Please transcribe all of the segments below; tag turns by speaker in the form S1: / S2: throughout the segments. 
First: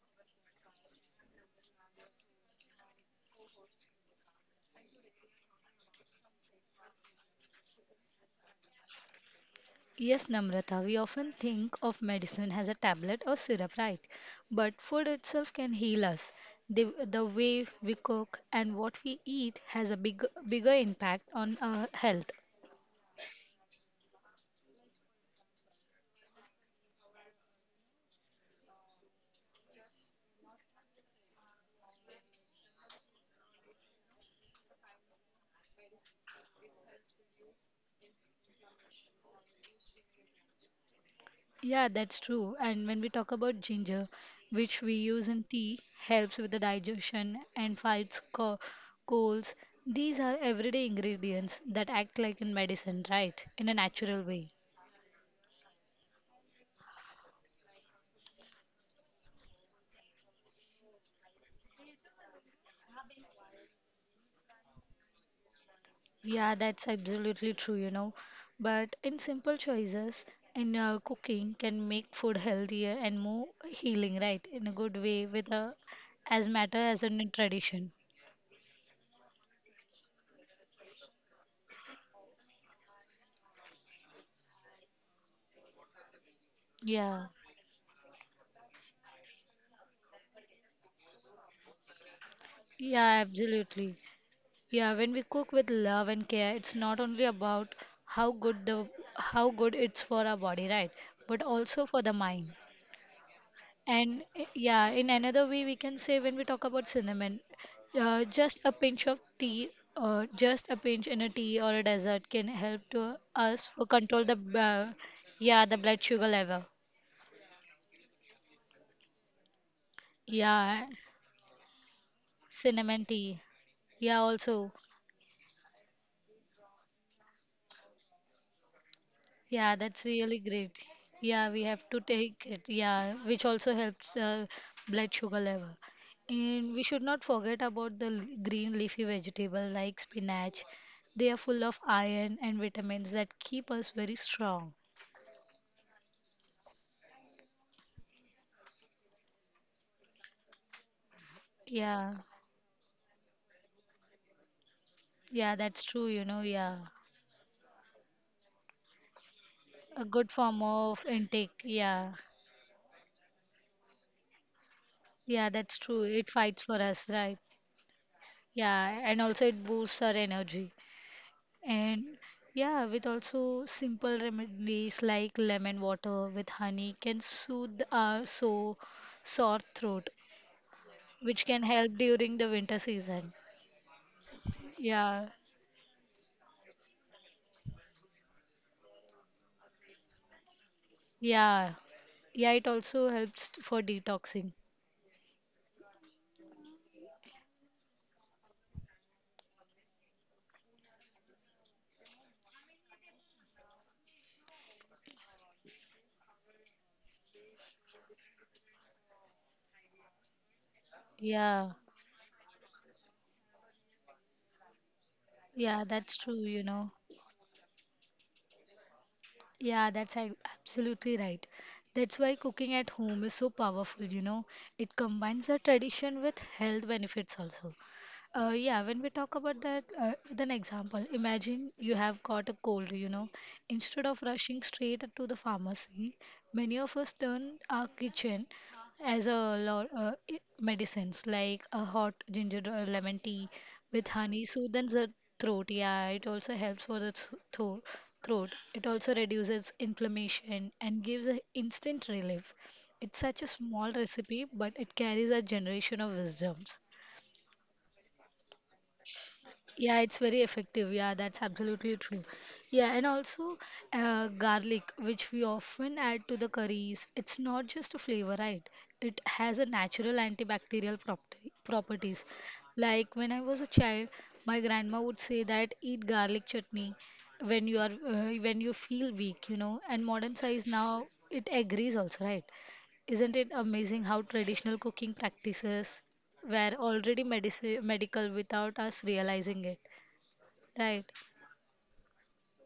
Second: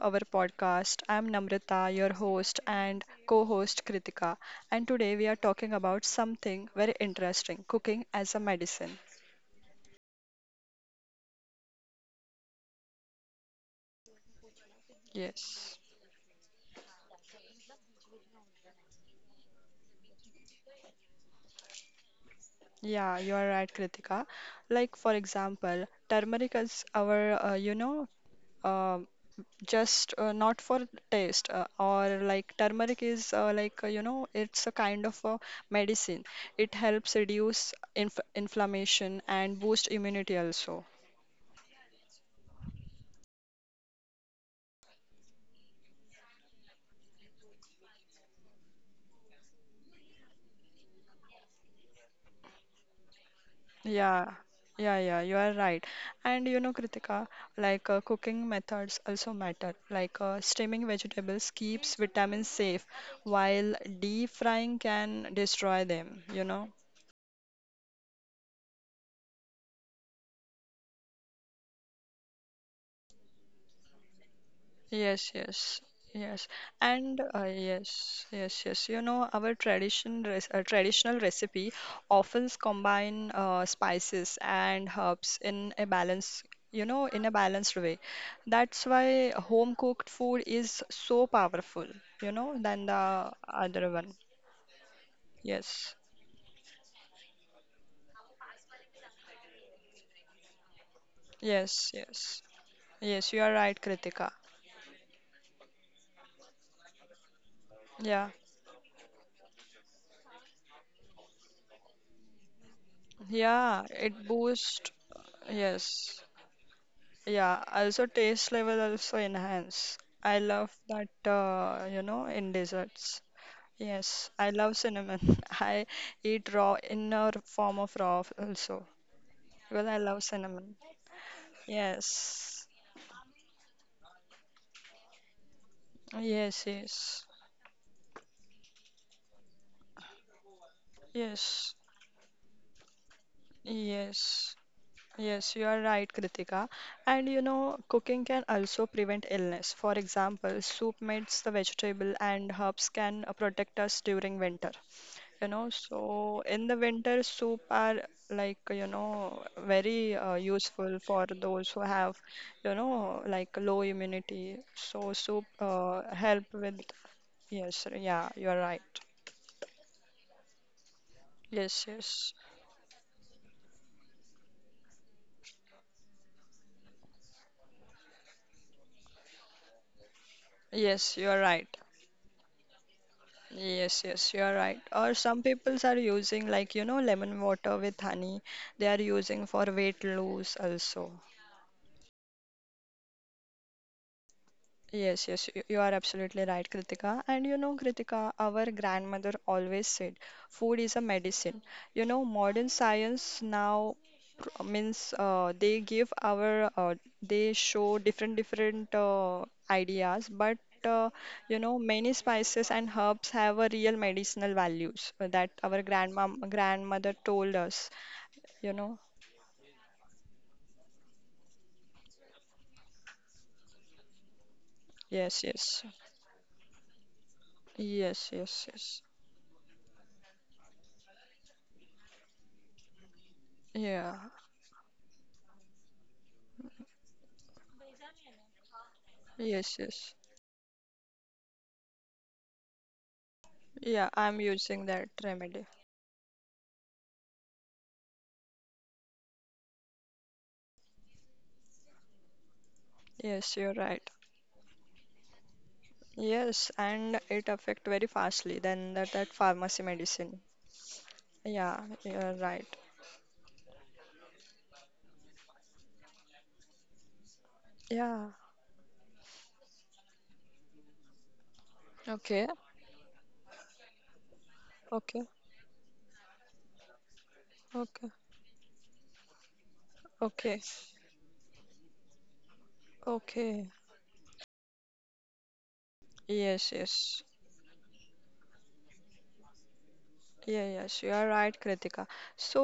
S1: our podcast. I'm Namrata, your host and co-host Kritika, and today we are talking about something very interesting, cooking as a medicine.
S2: Yes, Namrata, we often think of medicine as a tablet or syrup, right? But food itself can
S1: Yes.
S2: heal us. The way we cook and what we eat has a bigger impact on our health.
S1: Yeah, you are right, Kritika. Like for example, turmeric is our, you know, uh, just not for taste, or like turmeric is it's a kind of a medicine. It helps reduce inflammation and boost immunity also.
S2: Yeah, that's true. And when we talk about ginger, which we use in tea, helps with the digestion and fights colds. These are everyday ingredients that act like in medicine, right? In a natural
S1: Yeah,
S2: way.
S1: yeah, you are right. And you know, Kritika, cooking methods also matter. Steaming vegetables keeps vitamins safe, while deep frying can destroy them, you
S2: Yeah,
S1: know.
S2: that's absolutely true, you know. But in simple choices, in cooking can make food healthier and more healing, right? In a good way,
S1: Yes,
S2: with a
S1: yes,
S2: as
S1: yes,
S2: matter as
S1: and
S2: in
S1: uh,
S2: tradition.
S1: yes, yes, yes. You know, our traditional recipe often combine spices and herbs in
S2: Yeah,
S1: a balanced way. That's why home cooked food is so powerful, you know, than
S2: yeah,
S1: the other
S2: absolutely.
S1: one.
S2: Yeah, when we cook with
S1: Yes,
S2: love and care, it's not only about how good the how good it's for our body, right? But also
S1: yes,
S2: for the
S1: yes,
S2: mind.
S1: yes. You are right,
S2: And
S1: Kritika.
S2: yeah, in another way, we can say when we talk about cinnamon,
S1: Yeah,
S2: just a pinch of tea, or just a pinch in a tea or a dessert can help to us
S1: yeah.
S2: for control
S1: It
S2: the
S1: boosts.
S2: yeah the blood
S1: Yes,
S2: sugar level.
S1: yeah, also taste level also enhance. I love
S2: Yeah,
S1: that in
S2: cinnamon
S1: desserts.
S2: tea. Yeah,
S1: Yes, I
S2: also.
S1: love cinnamon. I eat raw in a form of raw also.
S2: Yeah,
S1: Well, I
S2: that's
S1: love
S2: really
S1: cinnamon.
S2: great. Yeah, we have to take it.
S1: Yes,
S2: Yeah, which also helps blood sugar level.
S1: yes,
S2: And we should not
S1: yes,
S2: forget about the green leafy vegetable like spinach. They are full
S1: yes,
S2: of iron and vitamins that keep us very
S1: yes,
S2: strong.
S1: yes, you are right, Kritika. And you know, cooking can also prevent illness. For example, soup made the vegetable
S2: Yeah,
S1: and herbs can protect us during winter. You
S2: yeah,
S1: know,
S2: that's true, you
S1: so
S2: know,
S1: in the
S2: yeah.
S1: winter, soup are like, you know,
S2: A
S1: very
S2: good
S1: uh,
S2: form
S1: useful
S2: of
S1: for
S2: intake.
S1: those who
S2: Yeah,
S1: have, you know, like low immunity. So soup
S2: yeah, that's
S1: uh,
S2: true. It
S1: help
S2: fights for
S1: with,
S2: us, right?
S1: yes, yeah, you're right.
S2: Yeah, and also it boosts our energy.
S1: Yes,
S2: And
S1: yes.
S2: yeah, with also simple remedies like lemon water with honey can soothe our sore throat,
S1: Yes, you're
S2: which can
S1: right.
S2: help during the winter season.
S1: Yes, yes, you're right. Or
S2: Yeah,
S1: some peoples are using like, you know, lemon water with honey. They are using for weight loss also.
S2: yeah, yeah, it also helps for detoxing.
S1: Yes, you are absolutely right, Kritika. And you know, Kritika, our grandmother always said, food is a medicine. You know, modern science now pr- means they give our, they show different ideas, but uh, you
S2: Yeah,
S1: know, many spices and herbs have a real medicinal values that our
S2: yeah, that's true, you know.
S1: grandmother told us, you know.
S2: Yeah, absolutely right. That's why cooking at home is so powerful, you know. It
S1: Yes,
S2: combines the
S1: yes.
S2: tradition with health benefits also.
S1: Yes, yes,
S2: Yeah,
S1: yes.
S2: when we talk about that, with an example, imagine you have caught a cold, you know. Instead
S1: Yeah.
S2: of rushing straight to the pharmacy, many of us turn our kitchen as a
S1: Yes,
S2: lot
S1: yes.
S2: medicines like a hot ginger or lemon tea with
S1: Yeah, I'm
S2: honey
S1: using
S2: soothes
S1: that
S2: the
S1: remedy.
S2: throat. Yeah, it also helps for the throat. Throat. It also reduces inflammation and gives a instant relief. It's such a
S1: Yes, you're
S2: small
S1: right.
S2: recipe, but it carries a generation of
S1: Yes,
S2: wisdoms.
S1: and it affect very fastly than that pharmacy
S2: Yeah, it's very
S1: medicine.
S2: effective. Yeah, that's
S1: Yeah,
S2: absolutely true.
S1: you're right.
S2: Yeah, and also garlic, which we often add to the curries, it's not just a
S1: Yeah.
S2: flavor, right? It has a natural antibacterial properties.
S1: Okay.
S2: Like when I was a child, my grandma would
S1: Okay.
S2: say that eat garlic chutney when you are
S1: Okay.
S2: when you feel weak, you know. And modern
S1: Okay.
S2: science now it agrees also, right? Isn't it
S1: Okay.
S2: amazing how traditional cooking practices
S1: Yes,
S2: were already
S1: yes.
S2: medici medical without us realizing it,
S1: Yeah, yes,
S2: right?
S1: you are right, Kritika. So,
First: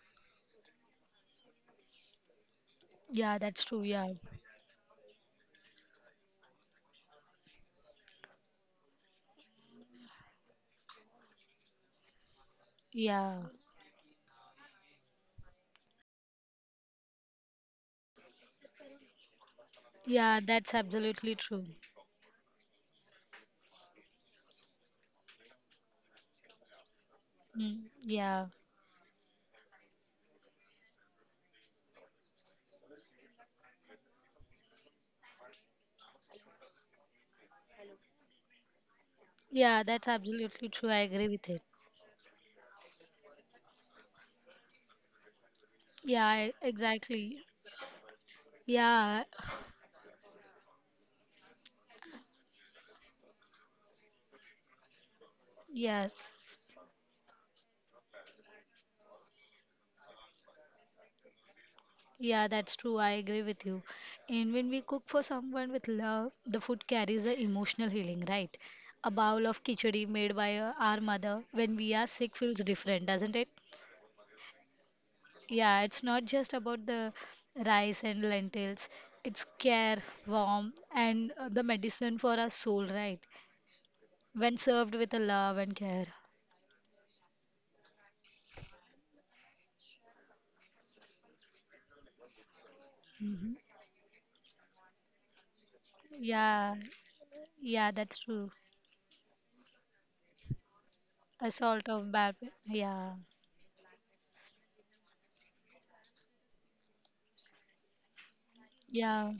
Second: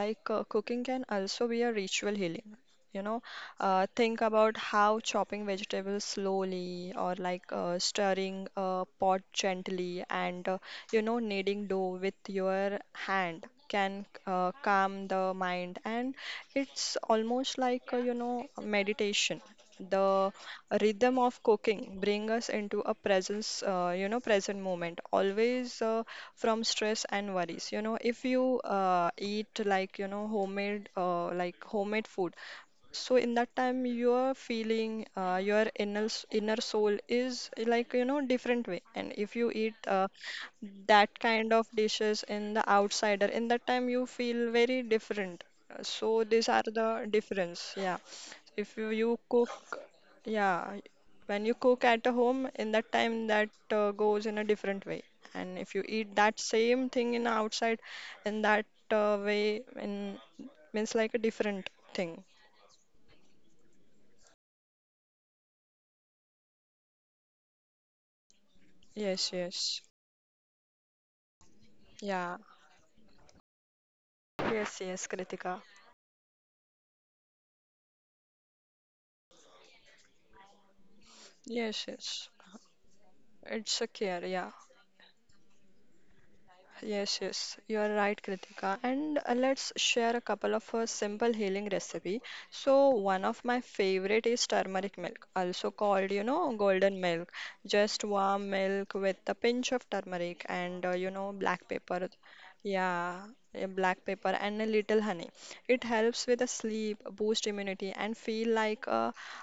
S1: cooking can also be a ritual healing. You know,
S2: Yeah, that's true. Yeah,
S1: think about how chopping vegetables slowly or stirring a pot gently and, kneading dough with your
S2: yeah,
S1: hand can calm the mind. And it's almost like, meditation, the
S2: yeah, that's
S1: rhythm
S2: absolutely
S1: of
S2: true.
S1: cooking bring us into a presence you know present moment always, from stress and worries. You
S2: Mm,
S1: know, if
S2: yeah,
S1: you eat like, you know, homemade like homemade food, so in that time your feeling your inner soul is like, you know, different way. And if you eat
S2: yeah, that's absolutely true. I
S1: that
S2: agree with
S1: kind
S2: it.
S1: of dishes in the outsider, in that time you feel very different. So
S2: Yeah,
S1: these
S2: I,
S1: are the
S2: exactly.
S1: difference. Yeah. If you, you
S2: Yeah,
S1: cook, yeah, when you cook at a home, in that time that goes in a different way. And if you eat that
S2: yes.
S1: same thing in outside, in that way, in means like a different thing.
S2: Yeah, that's true. I agree with you. And when we cook for someone with love, the food carries a emotional healing, right? A
S1: Yes,
S2: bowl of
S1: yes.
S2: khichdi made by our mother when we are
S1: Yeah.
S2: sick feels different, doesn't it?
S1: Yes, yes, Kritika.
S2: Yeah, it's not just about the rice and lentils. It's care, warmth, and the
S1: Yes,
S2: medicine
S1: yes.
S2: for our soul, right?
S1: It's a care, yeah.
S2: When served with a love and care.
S1: Yes, yes, you are right, Kritika. And let's share a couple of simple healing recipe. So one of
S2: Hmm.
S1: my favorite is turmeric milk, also called, you know,
S2: Yeah,
S1: golden milk.
S2: yeah,
S1: Just
S2: that's true.
S1: warm milk with a pinch of turmeric and,
S2: A
S1: black
S2: sort
S1: pepper.
S2: of bad. Yeah,
S1: Yeah, yeah, black pepper and a little honey. It helps with the sleep, boost immunity, and feel like a,
S2: yeah,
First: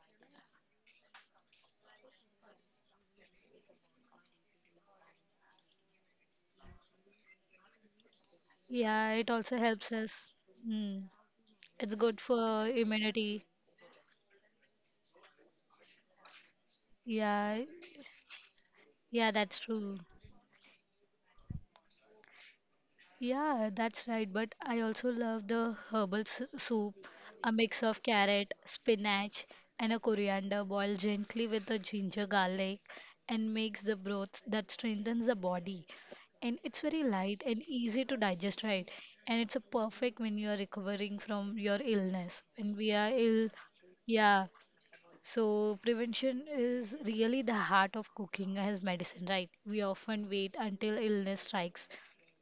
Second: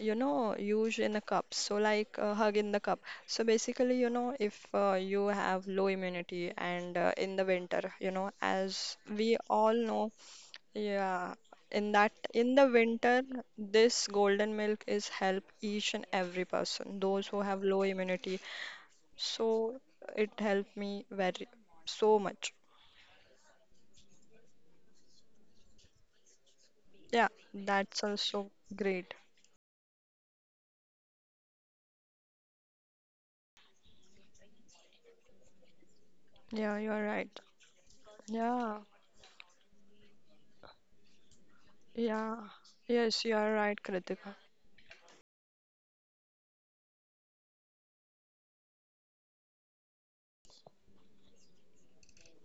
S1: you know, use in a cup. So, like a hug in the cup. So, basically, you know, if you have low immunity and in the winter, you know, as
S2: yeah. It
S1: we
S2: also
S1: all
S2: helps
S1: know,
S2: us. Mm.
S1: yeah,
S2: It's good
S1: in the
S2: for
S1: winter,
S2: immunity.
S1: this golden milk is help each and every person, those who
S2: Yeah,
S1: have low immunity.
S2: yeah, that's
S1: So,
S2: true.
S1: it helped me very so much.
S2: Yeah, that's right. But I also love the herbal soup,
S1: Yeah,
S2: a mix
S1: that's
S2: of
S1: also
S2: carrot,
S1: great.
S2: spinach, and a coriander boiled gently with the ginger garlic and makes the broth that strengthens the body. And
S1: Yeah,
S2: it's
S1: you are
S2: very
S1: right.
S2: light and easy to digest,
S1: Yeah,
S2: right? And it's a perfect when you are recovering from your
S1: yeah.
S2: illness. When we are
S1: Yes, you
S2: ill,
S1: are right, Kritika.
S2: yeah, so, prevention is really the heart of cooking as medicine, right? We often wait until illness strikes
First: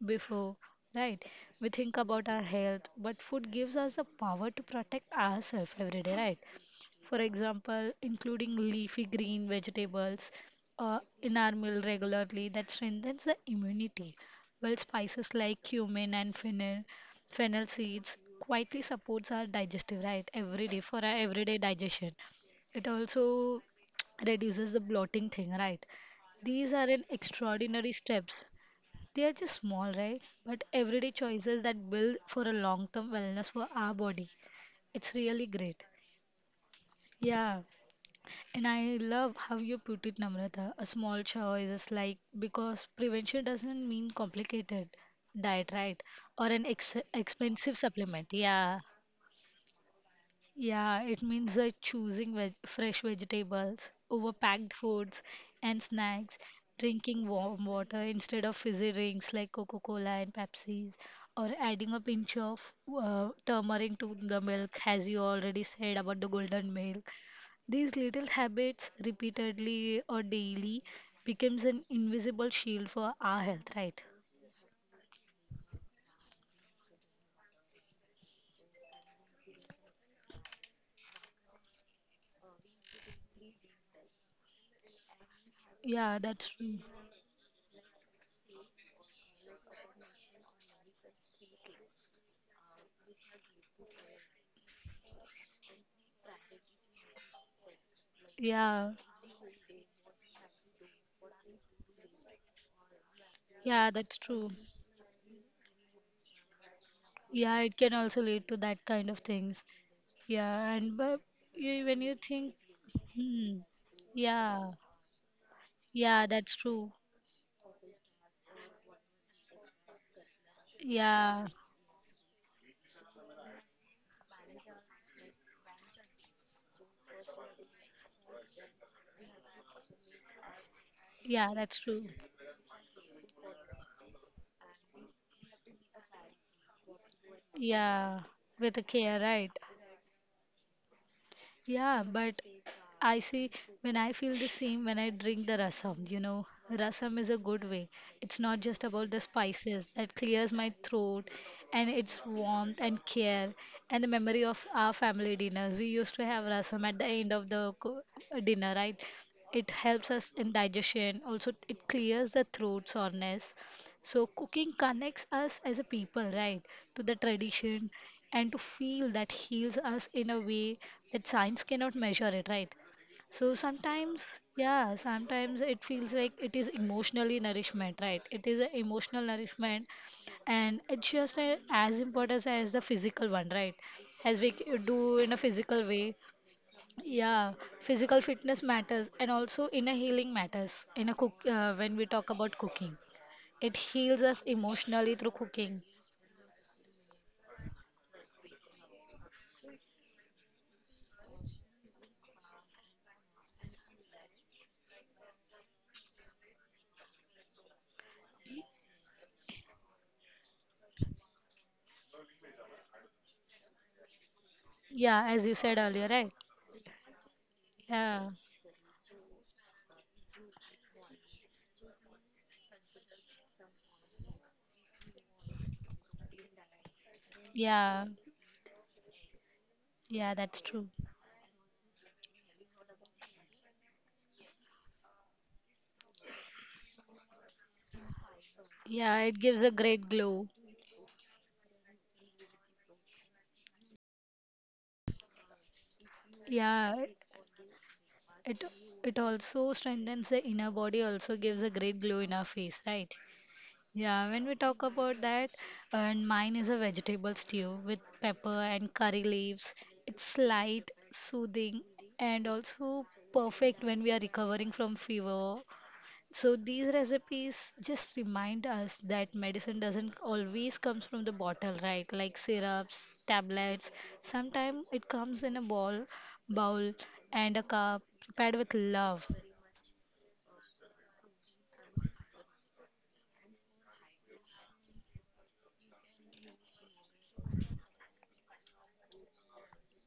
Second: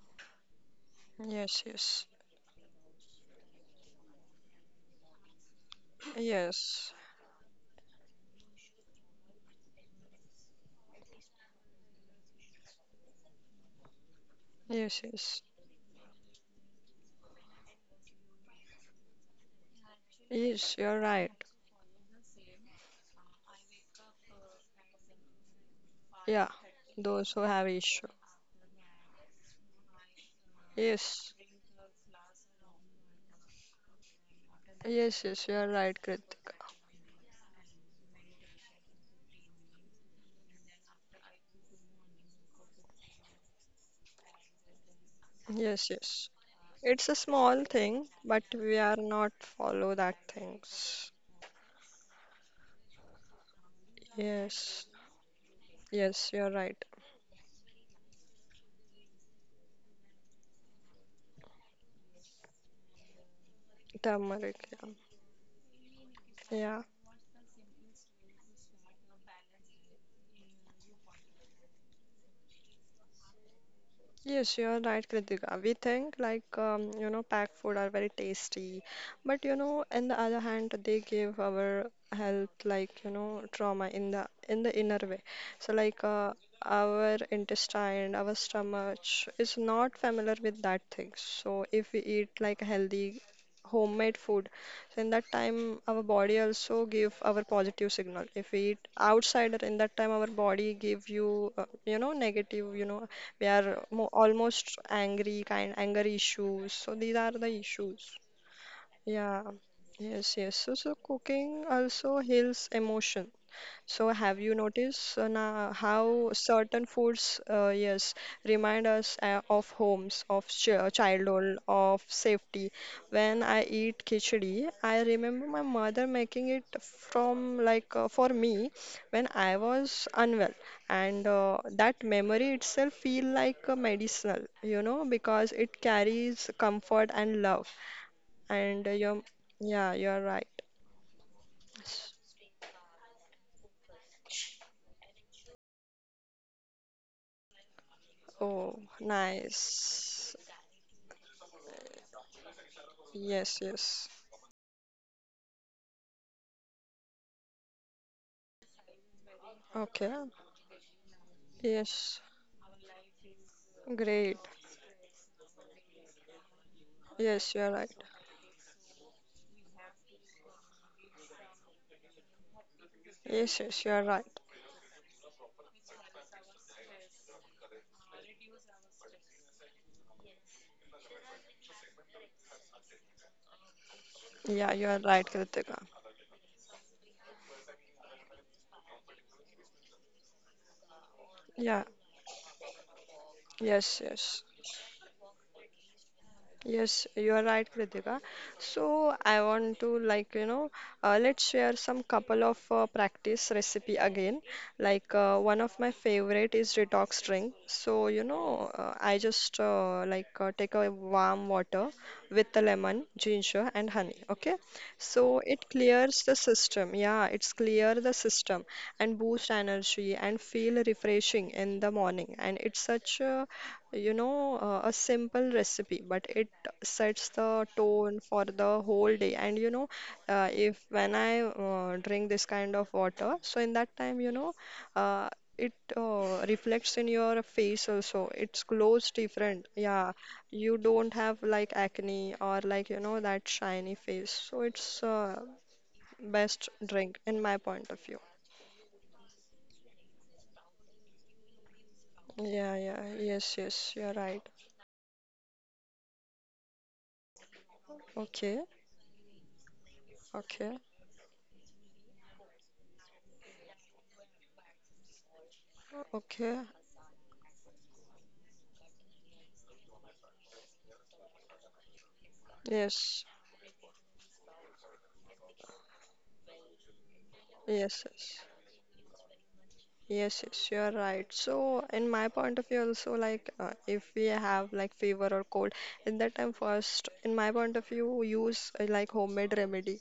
S2: before, right?
S1: Yes,
S2: We think
S1: yes,
S2: about our health, but food gives us the power to protect ourselves every day, right?
S1: yes,
S2: For example, including leafy green vegetables in our meal regularly that strengthens the immunity, while
S1: yes,
S2: spices
S1: yes,
S2: like cumin and fennel, fennel seeds quietly supports our digestive right every
S1: yes,
S2: day for
S1: you're
S2: our
S1: right.
S2: everyday digestion. It also reduces the bloating thing, right?
S1: Yeah,
S2: These are an
S1: those who have
S2: extraordinary
S1: issue.
S2: steps. They are just small, right? But everyday
S1: Yes,
S2: choices that build for a long term wellness for our body. It's
S1: yes,
S2: really
S1: yes, you're
S2: great.
S1: right, Kritika.
S2: Yeah. And I love how you put it, Namrata. A small choice is like because prevention doesn't mean complicated diet,
S1: Yes,
S2: right?
S1: yes.
S2: Or an ex
S1: It's a small
S2: expensive
S1: thing,
S2: supplement.
S1: but
S2: Yeah.
S1: we are not follow that
S2: Yeah,
S1: things.
S2: it means choosing veg fresh vegetables over packed
S1: Yes,
S2: foods and
S1: yes,
S2: snacks,
S1: you're right.
S2: drinking warm water instead of fizzy drinks like Coca-Cola and Pepsi, or adding a pinch of turmeric to the
S1: Turmeric,
S2: milk,
S1: yeah.
S2: as you already said about the golden
S1: Yeah.
S2: milk. These little habits, repeatedly or daily, becomes an invisible shield for our health, right?
S1: Yes, you're right, Kritika. We think like you know, packed food are very tasty, but you know, on the other hand, they give our health like, you know, trauma in the inner way. So
S2: Yeah, that's true.
S1: our intestine, our stomach is not familiar with that thing. So if we eat like healthy homemade food, so in that time our body also give our positive signal. If we
S2: Yeah,
S1: eat outside, in that time our body give you you know negative, you know, we are
S2: yeah,
S1: mo
S2: that's true.
S1: almost angry, kind anger issues. So these are the
S2: Yeah, it can
S1: issues.
S2: also lead to that kind of
S1: Yeah.
S2: things.
S1: Yes, yes.
S2: Yeah,
S1: So,
S2: and
S1: so
S2: but
S1: cooking
S2: you, when you
S1: also
S2: think,
S1: heals emotion.
S2: hmm,
S1: So have you
S2: yeah,
S1: noticed now
S2: yeah,
S1: how
S2: that's
S1: certain
S2: true.
S1: foods, yes, remind us of homes, of ch
S2: Yeah,
S1: childhood, of safety. When I eat khichdi, I remember my mother making it from for me when I was unwell, and
S2: yeah, that's true.
S1: that memory itself feel like medicinal, you know, because it carries comfort and love.
S2: Yeah, with the
S1: And
S2: care, right?
S1: yeah, you're right.
S2: Yeah,
S1: S-
S2: but I see when I feel the same when I drink the rasam, you know, rasam is a good way. It's not just
S1: Oh,
S2: about the spices that
S1: nice.
S2: clears my throat and its warmth and care
S1: Yes,
S2: and the
S1: yes.
S2: memory of our family dinners. We used to have rasam at the end of the dinner, right? It helps
S1: Okay.
S2: us in digestion. Also, it
S1: Yes.
S2: clears the throat soreness so
S1: Great.
S2: cooking connects us as a people, right, to the
S1: Yes, you are
S2: tradition
S1: right.
S2: and to feel that heals us in a way that science cannot measure it, right? So
S1: Yes, yes, you are right.
S2: sometimes, yeah, sometimes it feels like it is emotionally nourishment, right? It is an emotional nourishment, and it's just as important as the physical one, right? As we
S1: Yeah, you are
S2: do
S1: right,
S2: in a physical
S1: Kritika.
S2: way, yeah, physical fitness matters, and also inner healing matters in a cook
S1: Yeah.
S2: when we talk about cooking. It
S1: Yes,
S2: heals us
S1: yes.
S2: emotionally through cooking.
S1: Yes, you are right, Kritika. So I want to, like, you know, let's share some couple of practice recipe again. One of my favorite is detox drink. So you know, I just like take a warm water with the lemon, ginger, and honey. Okay,
S2: Yeah, as
S1: so
S2: you
S1: it
S2: said earlier, right?
S1: clears the system. Yeah, it's clear the
S2: Yeah,
S1: system and boost energy and feel refreshing in the morning. And it's such a, you know, a simple recipe, but it sets the
S2: yeah,
S1: tone for the whole day. And you know,
S2: yeah, that's true.
S1: if when I drink this kind of water, so in that time, you know, uh, it reflects in your face also. It's glows
S2: Yeah, it gives a
S1: different.
S2: great
S1: Yeah,
S2: glow.
S1: you don't have like acne or like, you know, that shiny face. So it's best
S2: Yeah,
S1: drink in my point of view.
S2: it it also strengthens the inner body, also gives a great glow in our face,
S1: Yeah, yeah,
S2: right?
S1: yes, yes, you're
S2: Yeah, when we
S1: right.
S2: talk about that, and mine is a vegetable stew with pepper
S1: Okay,
S2: and curry leaves. It's
S1: okay,
S2: light, soothing, and also perfect when we are recovering from fever. So
S1: okay.
S2: these recipes just remind us that medicine doesn't always comes from the bottle, right? Like syrups,
S1: Yes,
S2: tablets. Sometimes it comes in a bowl and a cup
S1: Yes, yes,
S2: prepared with love.
S1: yes, you are right. So, in my point of view, also, if we have like fever or cold, in that time, first, in my point of view, use like homemade remedy.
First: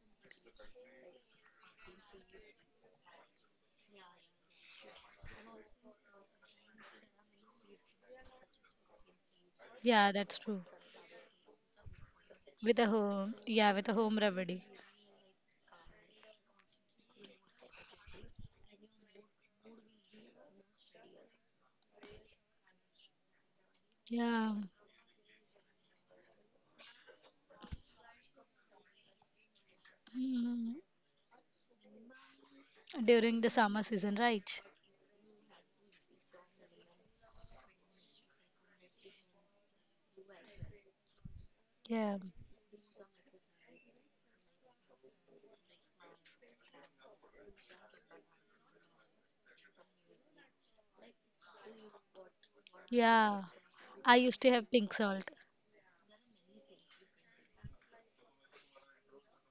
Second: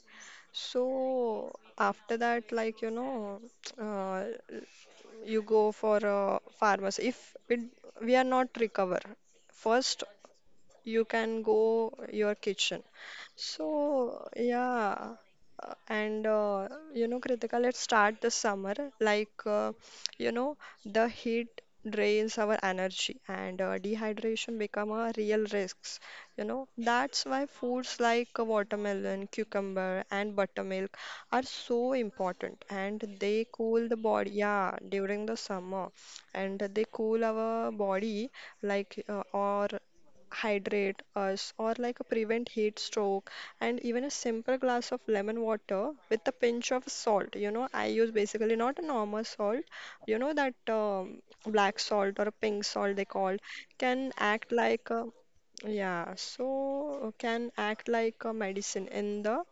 S1: So, after that, like you know, uh, you go for a pharmacy. If it, we are not recover, first
S2: Yeah, that's true.
S1: you can go your
S2: With
S1: kitchen.
S2: a home, yeah, with a home
S1: So,
S2: remedy.
S1: yeah. And you know, Kritika, let's start the summer. Like, you know, the heat drains our energy and
S2: Yeah.
S1: dehydration become a real risks. You know, that's why foods like watermelon, cucumber, and
S2: Mm.
S1: buttermilk are so important. And
S2: During
S1: they
S2: the summer
S1: cool the
S2: season,
S1: body,
S2: right?
S1: yeah, during the summer. And they cool our body, like, or hydrate us or like
S2: Yeah.
S1: prevent heat stroke, and even a simple glass of lemon water with a pinch of salt. You know, I use basically not a normal salt, you know, that black salt or a pink salt they call
S2: Yeah.
S1: can
S2: I used
S1: act
S2: to have
S1: like
S2: pink
S1: a,
S2: salt.
S1: yeah, so can act like a medicine in the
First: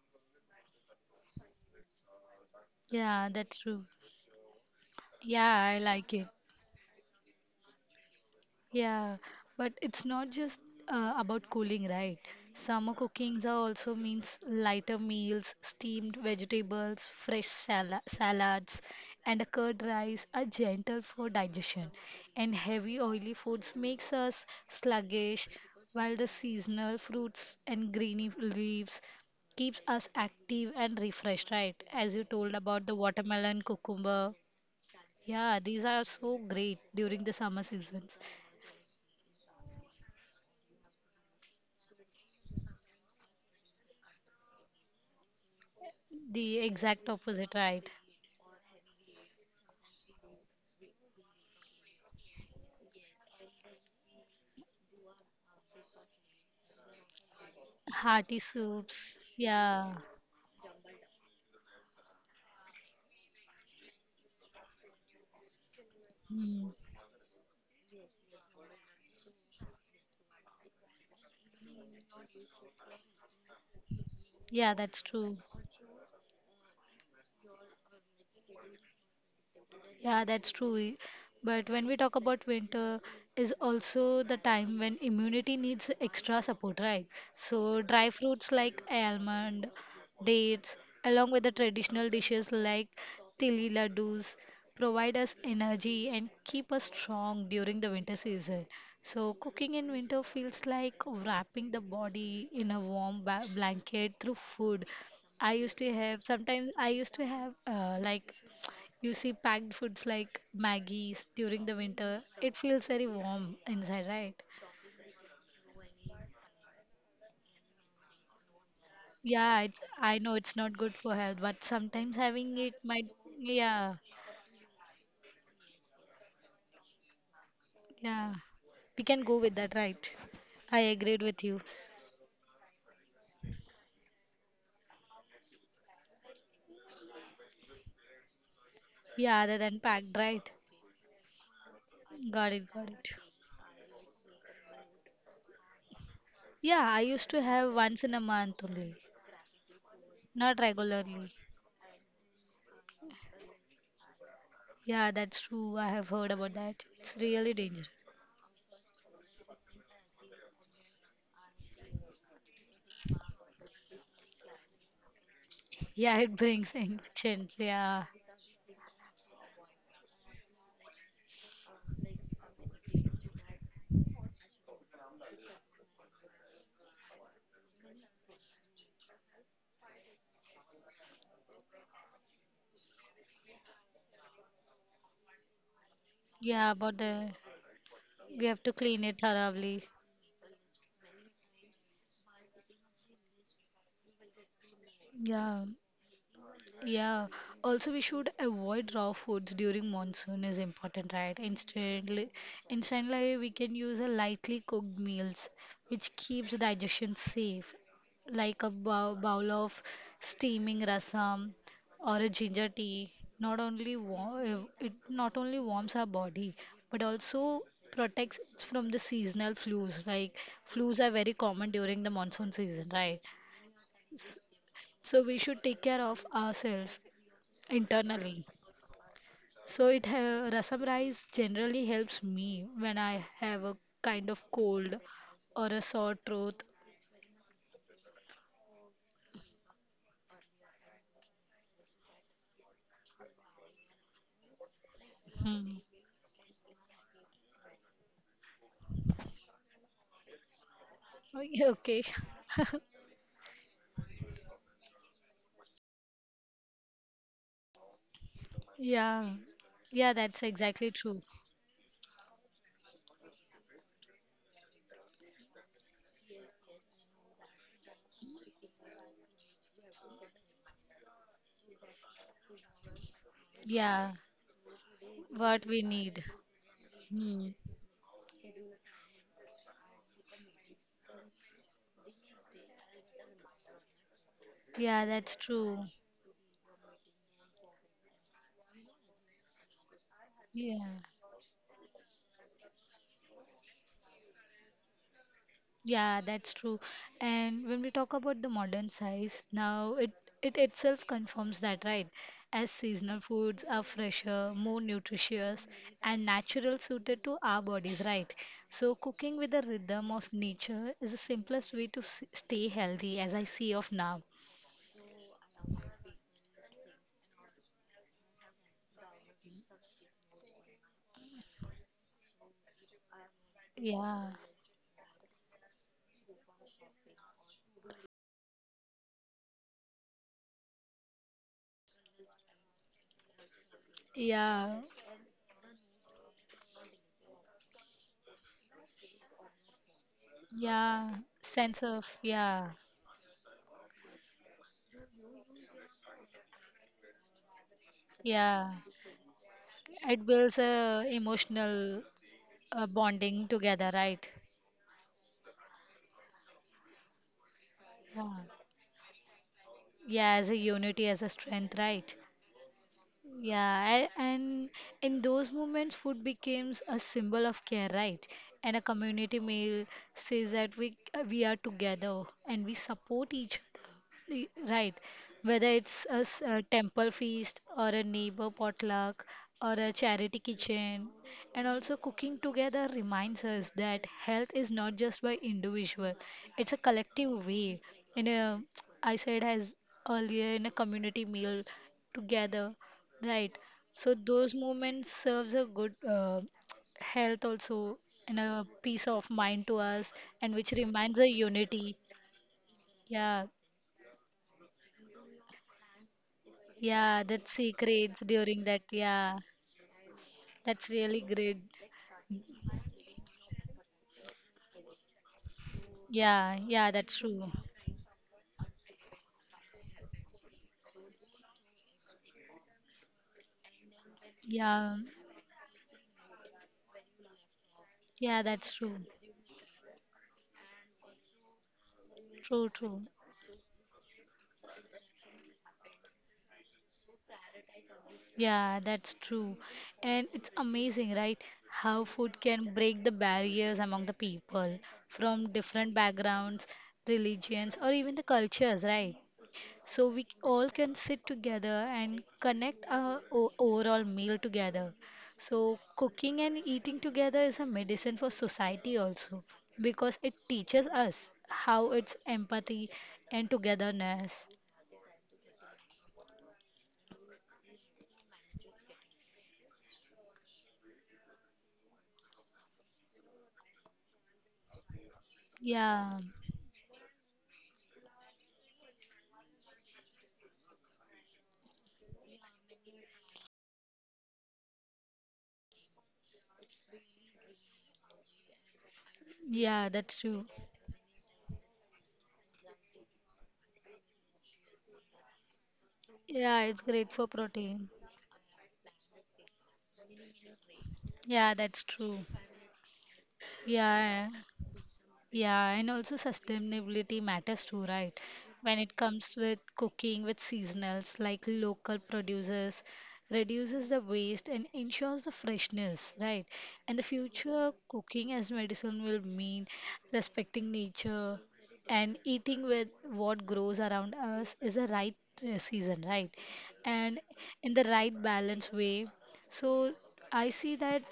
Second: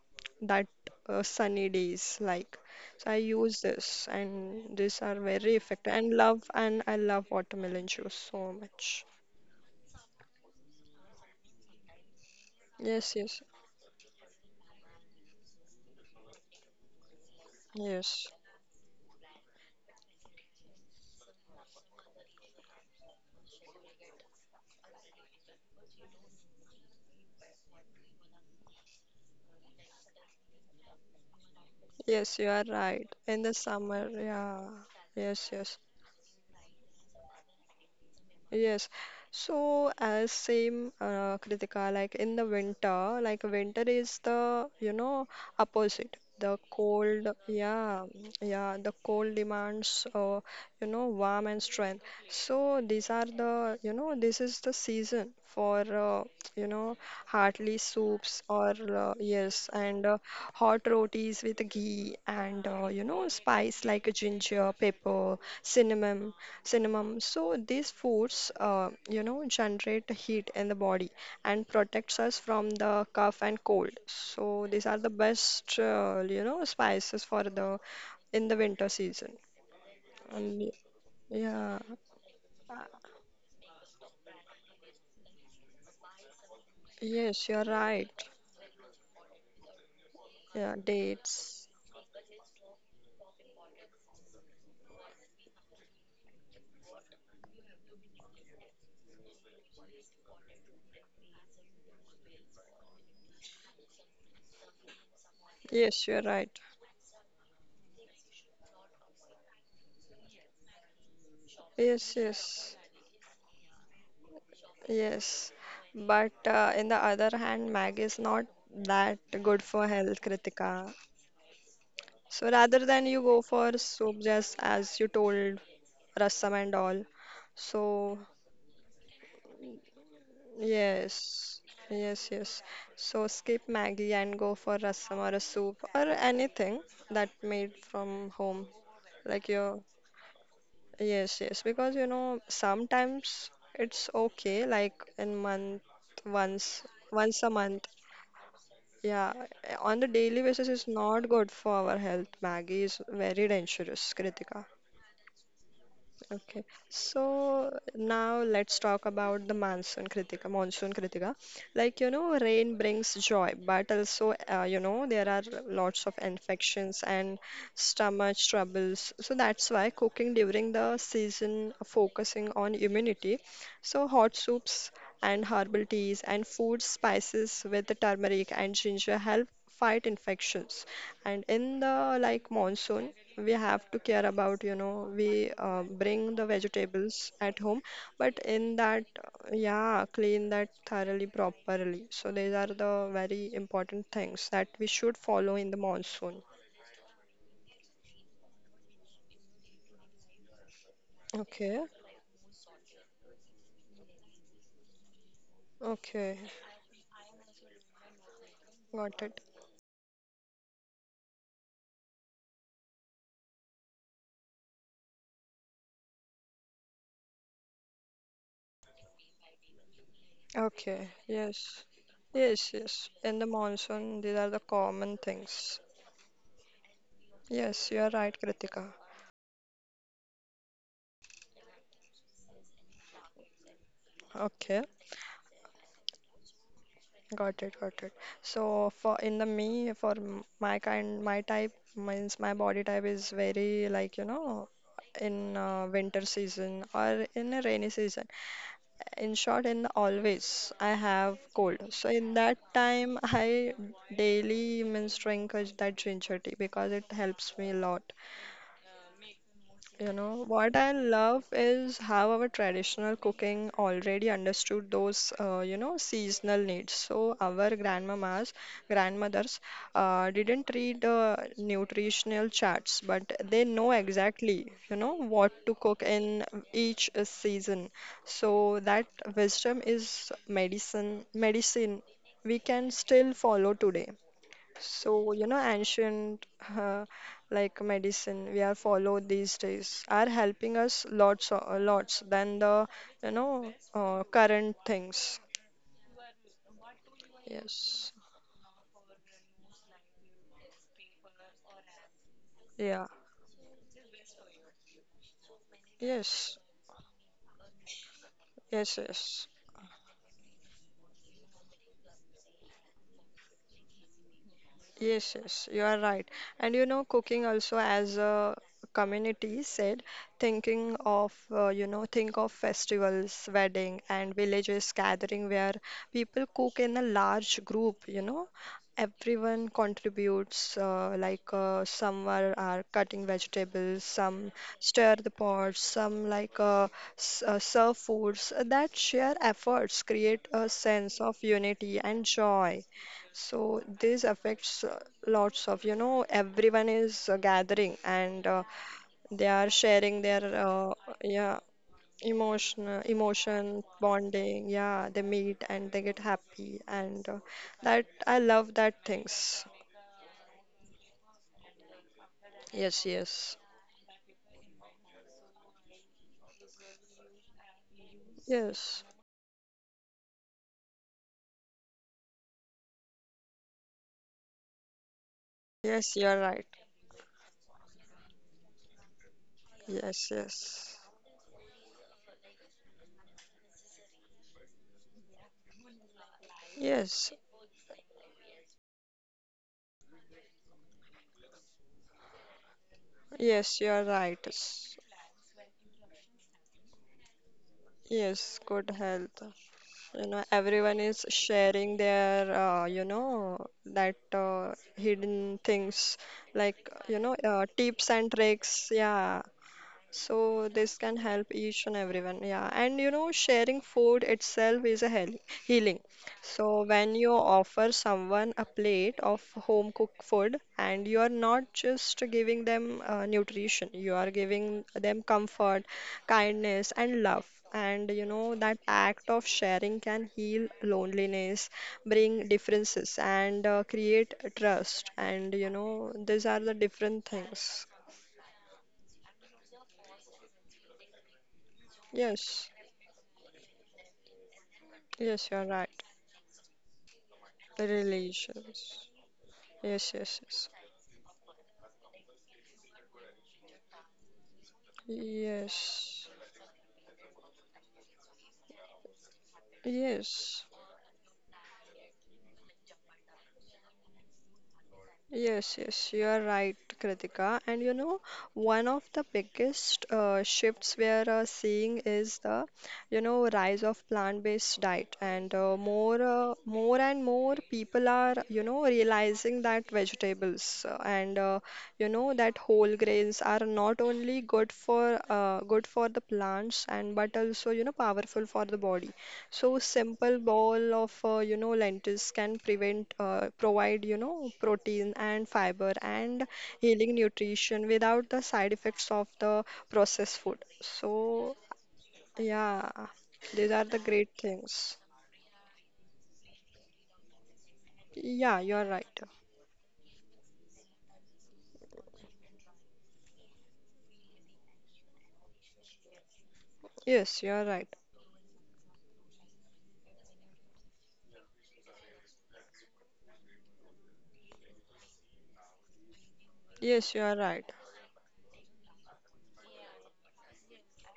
S1: that sunny days like. So I
S2: Yeah, that's
S1: use
S2: true.
S1: this, and these are
S2: Yeah,
S1: very
S2: I
S1: effective,
S2: like
S1: and
S2: it.
S1: love, and I love watermelon juice so much.
S2: Yeah, but it's not just about cooling, right? Summer
S1: Yes, yes,
S2: cookings are also means lighter meals, steamed vegetables, fresh
S1: yes.
S2: salads, and a curd rice are gentle for digestion. And heavy oily foods makes us sluggish, while the seasonal fruits and greeny leaves keeps us active and refreshed, right? As you
S1: Yes, you
S2: told
S1: are
S2: about the
S1: right. In the
S2: watermelon,
S1: summer,
S2: cucumber.
S1: yeah. Yes,
S2: Yeah,
S1: yes.
S2: these are so great during the summer seasons.
S1: Yes. So as same Kritika, like in the winter, like winter is the, you know, opposite. The
S2: The exact
S1: cold,
S2: opposite, right?
S1: yeah, yeah, the cold demands, you know, warm and strength. So these are the, you know, this is the season for, you know, hearty
S2: Hearty
S1: soups or,
S2: soups.
S1: yes,
S2: Yeah.
S1: and hot rotis with ghee and, you know, spice like ginger, pepper,
S2: Mm.
S1: cinnamon. So these foods, you know, generate heat in the body and protects us from the cough and cold. So
S2: Yeah,
S1: these are
S2: that's
S1: the
S2: true.
S1: best, you know, spices for the in the winter season.
S2: Yeah, that's
S1: And y-
S2: true. But
S1: yeah,
S2: when we talk about
S1: uh,
S2: winter, is also the time when immunity needs extra support, right?
S1: yes, you're
S2: So
S1: right.
S2: dry fruits like almond, dates,
S1: Yeah,
S2: along with the
S1: dates.
S2: traditional dishes like tili laddus, provide us energy and keep us strong during the winter season. So cooking in winter feels like wrapping the body in a warm blanket through food. I used to
S1: Yes, you're
S2: have
S1: right.
S2: sometimes I used to have like you see packed foods like Maggie's during the
S1: Yes,
S2: winter, it
S1: yes,
S2: feels very warm inside, right?
S1: yes. But in the other hand, Maggi is not that
S2: Yeah,
S1: good
S2: it's
S1: for
S2: I
S1: health,
S2: know it's not
S1: Kritika.
S2: good for health, but sometimes
S1: So
S2: having it
S1: rather than
S2: might
S1: you go for
S2: yeah,
S1: soup, just as you told, rasam and all. So,
S2: yeah. We can go with that, right? I
S1: yes,
S2: agreed with you.
S1: yes. So, skip Maggie and go for rasam or a soup or anything that made from home.
S2: Yeah,
S1: Like
S2: other
S1: your,
S2: than packed, right?
S1: yes, yes. Because, you know,
S2: Got it, got it.
S1: sometimes it's okay, like in month, once,
S2: Yeah, I used
S1: once
S2: to
S1: a
S2: have
S1: month.
S2: once in a month only,
S1: Yeah, on the daily
S2: not
S1: basis, it's not
S2: regularly.
S1: good for our health. Maggie is very dangerous, Kritika.
S2: Yeah, that's true. I have heard about
S1: Okay,
S2: that. It's really
S1: so
S2: dangerous.
S1: now let's talk about the monsoon, Kritika. Monsoon, Kritika. Like, you know, rain brings joy, but also, you know, there are lots of
S2: Yeah, it brings
S1: infections and
S2: infections. Yeah.
S1: stomach troubles. So that's why cooking during the season, focusing on immunity. So hot soups and herbal teas and food spices with the turmeric and ginger help fight infections. And in the like monsoon, we have to care about you know we bring the
S2: Yeah, about
S1: vegetables
S2: the.
S1: at home but
S2: We have to
S1: in that
S2: clean it thoroughly.
S1: yeah clean that thoroughly properly so these are the very important things that we should follow
S2: Yeah,
S1: in the monsoon.
S2: yeah. Also, we should avoid raw foods during monsoon is important, right?
S1: Okay.
S2: Instantly, instantly we can use a lightly cooked meals, which
S1: Okay,
S2: keeps digestion safe, like a
S1: got it.
S2: bowl of steaming rasam or a ginger tea. Not only warm, it not only warms our body, but also protects us from the seasonal flus. Like
S1: Okay.
S2: flus are very common
S1: Yes.
S2: during the monsoon
S1: Yes,
S2: season,
S1: yes,
S2: right?
S1: in the monsoon these are the common
S2: So we should
S1: things.
S2: take care of ourselves
S1: Yes, you are right,
S2: internally.
S1: Kritika.
S2: So it rasam rice generally helps me when I have a kind of
S1: Okay.
S2: cold or a sore throat.
S1: Got it, got it. So for in the me for my kind my type means my body type is very like you know in
S2: Hmm.
S1: winter season or in a rainy season. In short, in the always I have
S2: Okay.
S1: cold.
S2: Okay.
S1: So in that time I daily means drink is that ginger tea because it helps me a lot.
S2: Yeah.
S1: You
S2: Yeah,
S1: know,
S2: that's
S1: what I
S2: exactly true.
S1: love is how our traditional cooking already understood those, you know, seasonal needs. So our grandmamas, grandmothers, didn't read nutritional charts, but they know
S2: Yeah.
S1: exactly, you know, what
S2: What
S1: to
S2: we
S1: cook
S2: need.
S1: in each
S2: Hmm.
S1: season. So that wisdom is medicine, medicine we can still follow today.
S2: Yeah,
S1: So,
S2: that's
S1: you know,
S2: true.
S1: ancient uh, like medicine we are followed these days are helping
S2: Yeah.
S1: us lots than the you know current things.
S2: Yeah, that's true. And when we
S1: Yes.
S2: talk about the modern size, now it itself confirms that, right? As
S1: Yeah.
S2: seasonal foods are fresher, more nutritious, and
S1: Yes.
S2: natural suited to our bodies, right?
S1: Yes.
S2: So cooking
S1: Yes.
S2: with the rhythm of nature is the simplest way to stay healthy, as I see of now.
S1: Yes, yes, you are right. And you know, cooking also as a community said, thinking of, you know, think of festivals, wedding, and
S2: Yeah,
S1: villages gathering where people cook in a large group, you know. Everyone contributes, like some are cutting vegetables, some
S2: yeah,
S1: stir the pots, some like s serve foods. That share efforts create a sense
S2: yeah.
S1: of
S2: Sense
S1: unity
S2: of
S1: and
S2: yeah,
S1: joy. So this affects lots of, you know, everyone is gathering and
S2: yeah.
S1: they are sharing
S2: It
S1: their
S2: builds a
S1: yeah
S2: emotional
S1: emotion
S2: bonding
S1: emotion
S2: together, right?
S1: bonding. Yeah, they meet and they get happy and that
S2: Yeah.
S1: I love that things.
S2: Yeah, as a unity, as a strength, right?
S1: Yes, yes.
S2: Yeah, and in those moments, food becomes a symbol of care, right? And a
S1: Yes.
S2: community meal says that we are together and we support each other, right? Whether it's
S1: Yes, you're right.
S2: a temple feast or a neighbor potluck or a
S1: Yes,
S2: charity
S1: yes.
S2: kitchen, and also cooking together reminds us that health is not just by individual; it's a
S1: Yes.
S2: collective way. In a, I said as earlier in a community meal together. Right.
S1: Yes, you're
S2: So
S1: right.
S2: those
S1: S-
S2: moments serves a good health also and
S1: Yes,
S2: a
S1: good
S2: peace of
S1: health.
S2: mind to us
S1: You know,
S2: and which
S1: everyone
S2: reminds
S1: is
S2: a
S1: sharing
S2: unity.
S1: their, you
S2: Yeah.
S1: know, that hidden things like, you
S2: Yeah,
S1: know,
S2: that
S1: tips
S2: secrets
S1: and
S2: during that.
S1: tricks.
S2: Yeah.
S1: Yeah, so
S2: That's
S1: this can
S2: really
S1: help
S2: great.
S1: each and everyone. Yeah. And you know, sharing food itself is a healing.
S2: Yeah,
S1: So
S2: yeah,
S1: when
S2: that's
S1: you
S2: true.
S1: offer someone a plate of home cooked food and you are not just giving them nutrition, you are giving
S2: Yeah.
S1: them comfort, kindness, and love. And you
S2: Yeah,
S1: know,
S2: that's
S1: that
S2: true.
S1: act of sharing can heal loneliness, bring
S2: True, true.
S1: differences, and create trust. And you know, these are the different things.
S2: Yeah, that's true. And it's amazing, right? How food
S1: Yes.
S2: can break the barriers among the people
S1: Yes,
S2: from
S1: you're right.
S2: different backgrounds, religions, or even the cultures,
S1: Relations.
S2: right? So
S1: Yes,
S2: we
S1: yes, yes.
S2: all can sit together and connect our overall meal together. So
S1: Yes,
S2: cooking and eating together is a medicine for society also because it
S1: yes,
S2: teaches us how it's empathy and togetherness.
S1: yes, yes. You are right, Kritika. And you know, one of the biggest shifts we are seeing is the, you know, rise of plant-based diet. And
S2: Yeah,
S1: more and more people are, you know, realizing that vegetables you know, that whole grains are not only good for, good for the plants and but also, you know, powerful for the body. So
S2: yeah, that's
S1: simple
S2: true.
S1: bowl of you know lentils can prevent provide you know protein and fiber and
S2: Yeah, it's great
S1: healing
S2: for
S1: nutrition
S2: protein.
S1: without the side effects of the processed food. So
S2: Yeah, that's true.
S1: yeah, these are the great
S2: Yeah,
S1: things.
S2: yeah, and also sustainability matters too, right?
S1: Yeah, you
S2: When
S1: are
S2: it
S1: right.
S2: comes with cooking with seasonals like local producers, reduces the waste and ensures the freshness, right? And the
S1: Yes, you are
S2: future
S1: right.
S2: cooking as medicine will mean respecting nature and eating with what grows around us is the right season, right?
S1: Yes,
S2: And
S1: you are right.
S2: in the right balance way. So I see that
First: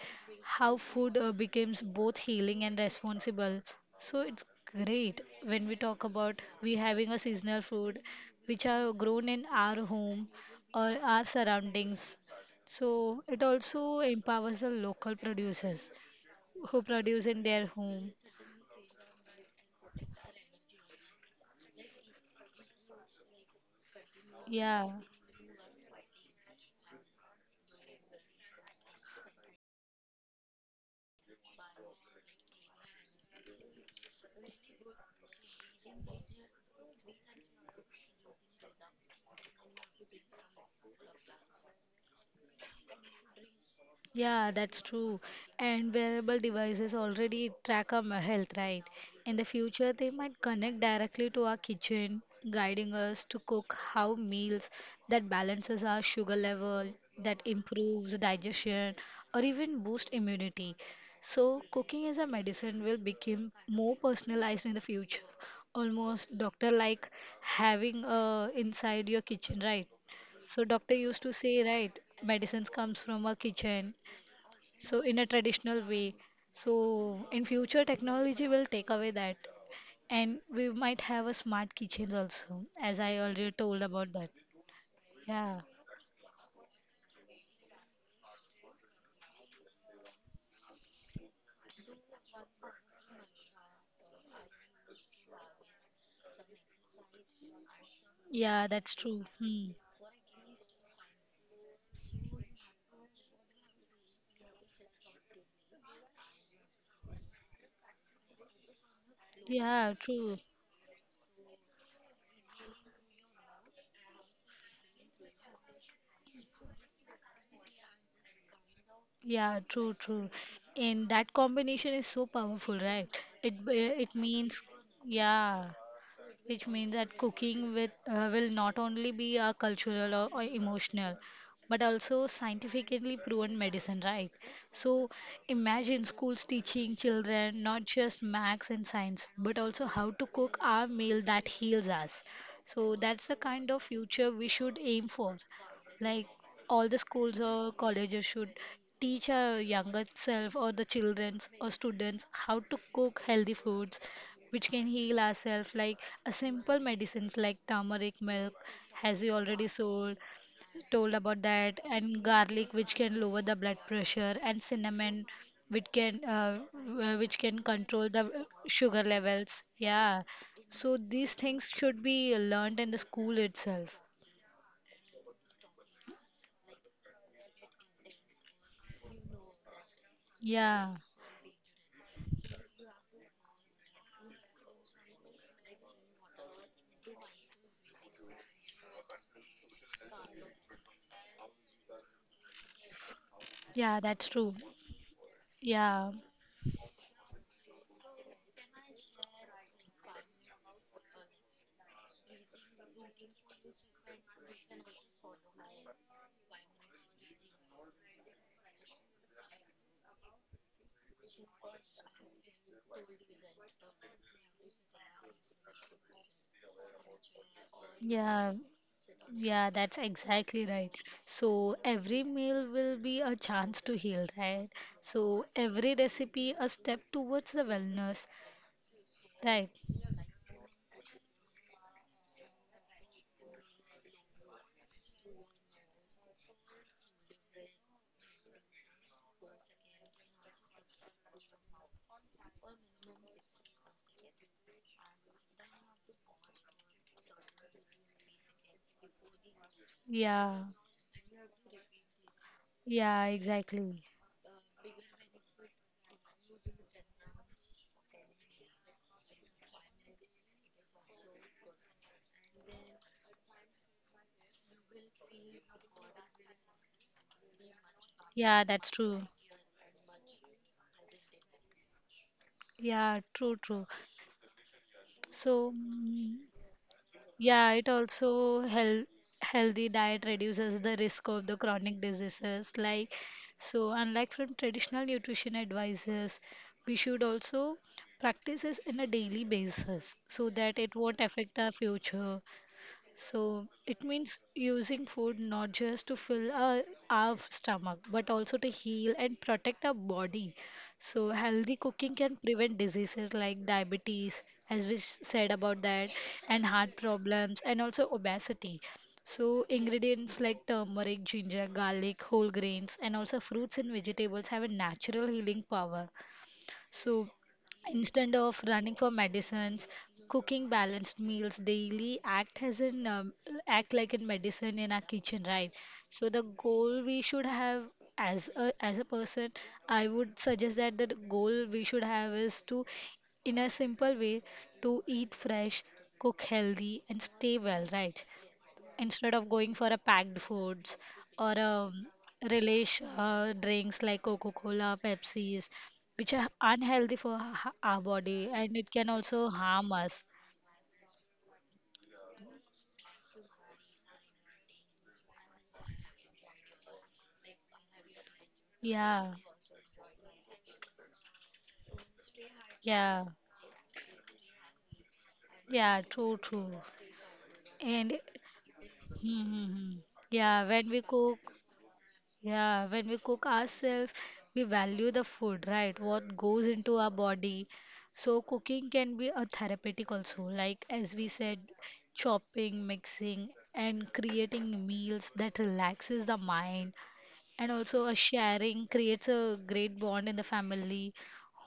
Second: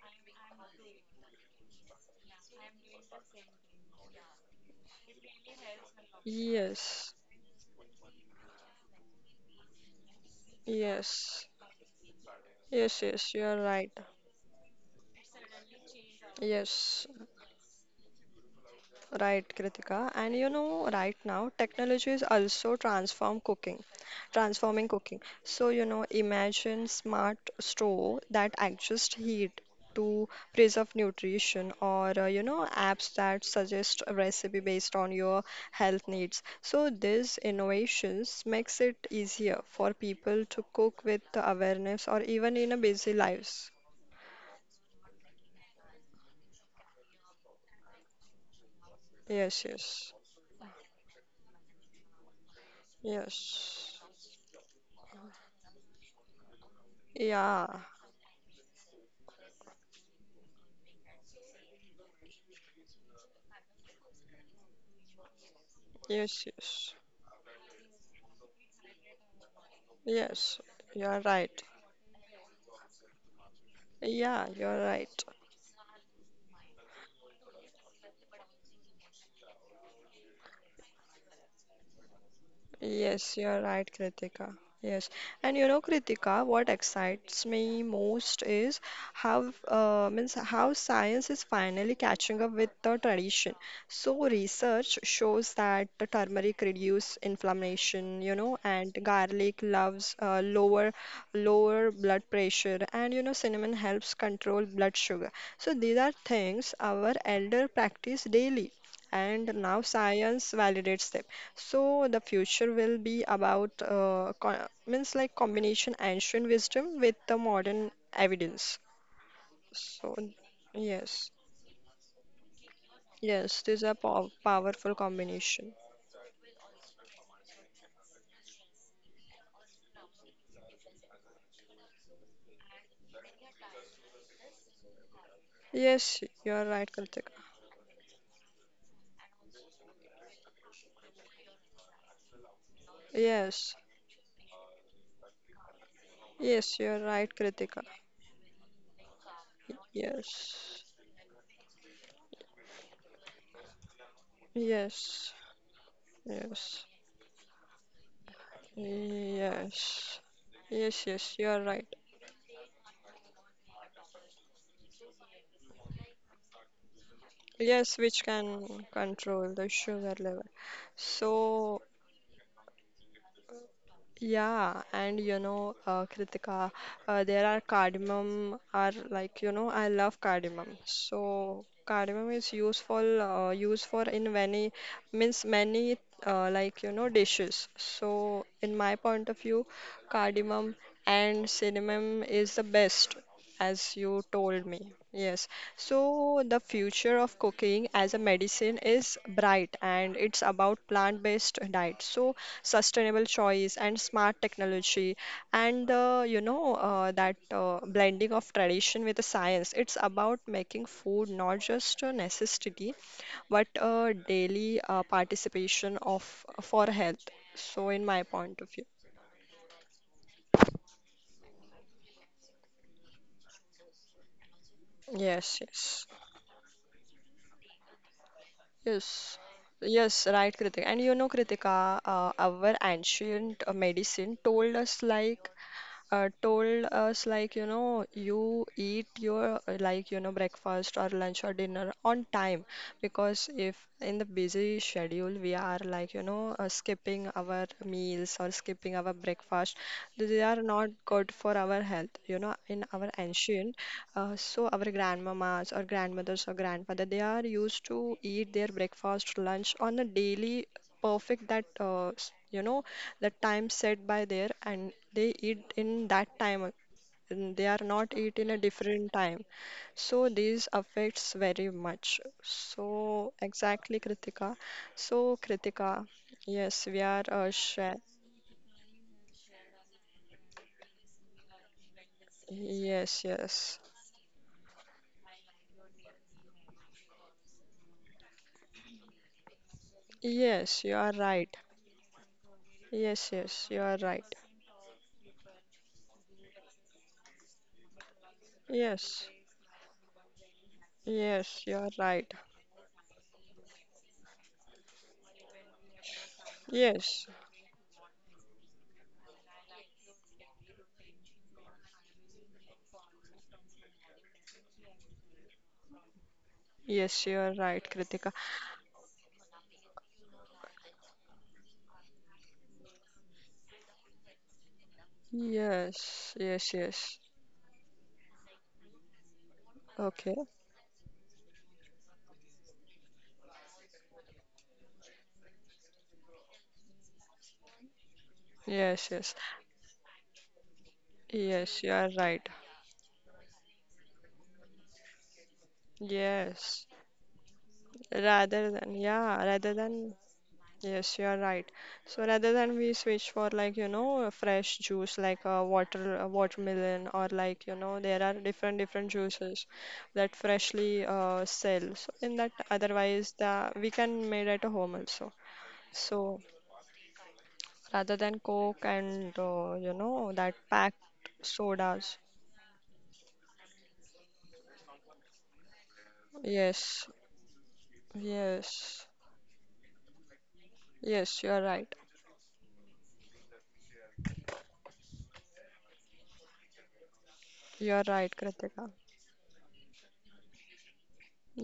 S2: how food becomes both healing and responsible. So it's great when we talk about we having
S1: Yes,
S2: a seasonal food which are grown in our home or our
S1: yes,
S2: surroundings. So
S1: yes, yes,
S2: it
S1: you are right.
S2: also empowers the local producers who
S1: Yes,
S2: produce in their home.
S1: right, Kritika. And you know, right now, technology is also transforming
S2: Yeah.
S1: cooking. So, you know, imagine smart stove that adjust heat to preserve nutrition or, you know, apps that suggest a recipe based on your health needs. So, these innovations makes it easier for people to cook with awareness or even in a busy lives.
S2: Yeah, that's true. And wearable devices already track our health, right? In the
S1: Yes,
S2: future, they
S1: yes,
S2: might connect directly to our kitchen, guiding us to cook
S1: yes.
S2: how meals that balances our sugar level, that
S1: Yeah,
S2: improves digestion, or even boost immunity. So, cooking as a medicine will become more personalized in the future, almost
S1: yes,
S2: doctor
S1: yes.
S2: like having inside your kitchen, right? So
S1: Yes,
S2: doctor used
S1: you're
S2: to say,
S1: right.
S2: right, medicines comes from a kitchen,
S1: Yeah, you're
S2: so in a
S1: right.
S2: traditional way. So in future technology will take away that, and we might have a smart kitchen also, as I
S1: Yes,
S2: already
S1: you're
S2: told
S1: right,
S2: about that.
S1: Kritika. Yes. And
S2: Yeah.
S1: you know, Kritika, what excites me most is how means how science is finally catching up with the tradition. So research shows that the turmeric reduce inflammation, you know,
S2: Yeah, that's
S1: and
S2: true.
S1: garlic
S2: Hmm.
S1: loves lower blood pressure, and you know, cinnamon helps control blood sugar. So these are things our elder practice daily and now
S2: Yeah, true.
S1: science validates them. So the future will be about means like combination ancient wisdom with the modern evidence.
S2: Yeah, true,
S1: So
S2: true. And that
S1: yes,
S2: combination is so powerful, right?
S1: yes, this is a
S2: It means.
S1: powerful
S2: Yeah,
S1: combination.
S2: which means that cooking with, will not only be a cultural or emotional but also scientifically proven medicine, right? So imagine
S1: Yes,
S2: schools
S1: you are right,
S2: teaching
S1: Kritika.
S2: children not just maths and science but also how to cook our meal that heals us. So that's the kind
S1: Yes,
S2: of future we should aim for, like
S1: yes, you
S2: all the
S1: are right,
S2: schools or
S1: Kritika.
S2: colleges should teach our younger self or
S1: Yes,
S2: the childrens or students how to cook healthy foods which can heal
S1: yes,
S2: ourselves, like a simple
S1: yes,
S2: medicines like turmeric milk has you already sold
S1: yes, yes,
S2: told
S1: yes,
S2: about
S1: you are
S2: that,
S1: right.
S2: and garlic which can lower the blood pressure, and cinnamon which can which can
S1: Yes,
S2: control
S1: which
S2: the
S1: can
S2: sugar
S1: control
S2: levels.
S1: the sugar
S2: Yeah.
S1: level.
S2: So these things
S1: So
S2: should be learned in the school itself.
S1: yeah, and you know, Kritika, there are cardamom are like you know, I love cardamom.
S2: Yeah.
S1: So cardamom is useful used for in many like you know dishes. So in my point of view, cardamom and cinnamon is the best as
S2: Yeah,
S1: you
S2: that's true.
S1: told me. Yes. So
S2: Yeah,
S1: the future of cooking as a medicine is bright and it's about plant-based diet. So sustainable choice and smart technology and you know that blending of tradition with the science it's about making food not just a necessity but a daily participation of for health so in my
S2: yeah,
S1: point of view.
S2: yeah, that's exactly right. So every meal will be a chance to heal, right? So
S1: Yes,
S2: every
S1: yes,
S2: recipe a step towards the wellness,
S1: yes,
S2: right?
S1: yes, right, Kritika. And you know, Kritika, our ancient medicine told us like you know you eat your like you know breakfast or lunch or dinner on time because if in the busy schedule we are like you know skipping our meals or skipping our breakfast they are
S2: Yeah,
S1: not good for our health you know in our
S2: yeah,
S1: ancient
S2: exactly.
S1: so our grandmamas or grandmothers or grandfather they are used to eat their breakfast lunch on a daily perfect that you know the time set by there and they eat in that time and they are not eat in a
S2: Yeah, that's
S1: different
S2: true.
S1: time so these affects very much
S2: Yeah,
S1: so
S2: true, true.
S1: exactly Kritika so
S2: So,
S1: Kritika yes we are
S2: yeah, it
S1: share
S2: also hel healthy diet reduces the risk of the chronic diseases. Like,
S1: yes yes
S2: so unlike from traditional nutrition advisors, we should also practice this in a daily basis so that
S1: yes
S2: it
S1: you are
S2: won't affect
S1: right
S2: our future.
S1: yes
S2: So
S1: yes you are
S2: it
S1: right
S2: means using food not just to fill our stomach, but also to heal
S1: yes
S2: and protect our body. So
S1: yes
S2: healthy
S1: you are
S2: cooking
S1: right
S2: can prevent diseases like diabetes, as we said about that, and heart
S1: yes
S2: problems, and also obesity. So ingredients like turmeric, ginger, garlic, whole grains, and also fruits and vegetables have a natural healing power. So
S1: yes you are right
S2: instead
S1: Kritika
S2: of running for medicines, cooking balanced meals daily act as an act like a medicine in our kitchen, right? So
S1: yes
S2: the
S1: yes yes
S2: goal we should have as a person, I would
S1: okay.
S2: suggest that the goal we should have is to, in a simple way, to eat fresh, cook healthy, and stay well, right?
S1: Yes,
S2: Instead
S1: yes,
S2: of going for a packed foods or
S1: yes, you are right.
S2: relish drinks like Coca-Cola Pepsis which are
S1: Yes,
S2: unhealthy for our body
S1: rather
S2: and it
S1: than,
S2: can
S1: yeah,
S2: also
S1: rather
S2: harm
S1: than,
S2: us.
S1: yes, you are right. So rather than we switch for like, you know, a fresh juice like a water, a watermelon or like, you know, there are different different
S2: Yeah,
S1: juices that freshly sell. So in that,
S2: yeah,
S1: otherwise the we can made at home also.
S2: yeah, true,
S1: So
S2: true. And
S1: rather than Coke and
S2: mm-hmm.
S1: you know that
S2: yeah when
S1: packed
S2: we cook
S1: sodas.
S2: Yeah, when we cook ourselves, we value the food, right? What goes into
S1: Yes,
S2: our body. So cooking
S1: yes,
S2: can be a therapeutic also, like as we
S1: yes, you
S2: said,
S1: are right.
S2: chopping, mixing, and creating meals that relaxes the mind. And
S1: You're
S2: also a
S1: right,
S2: sharing
S1: Kritika.
S2: creates a great bond in the family.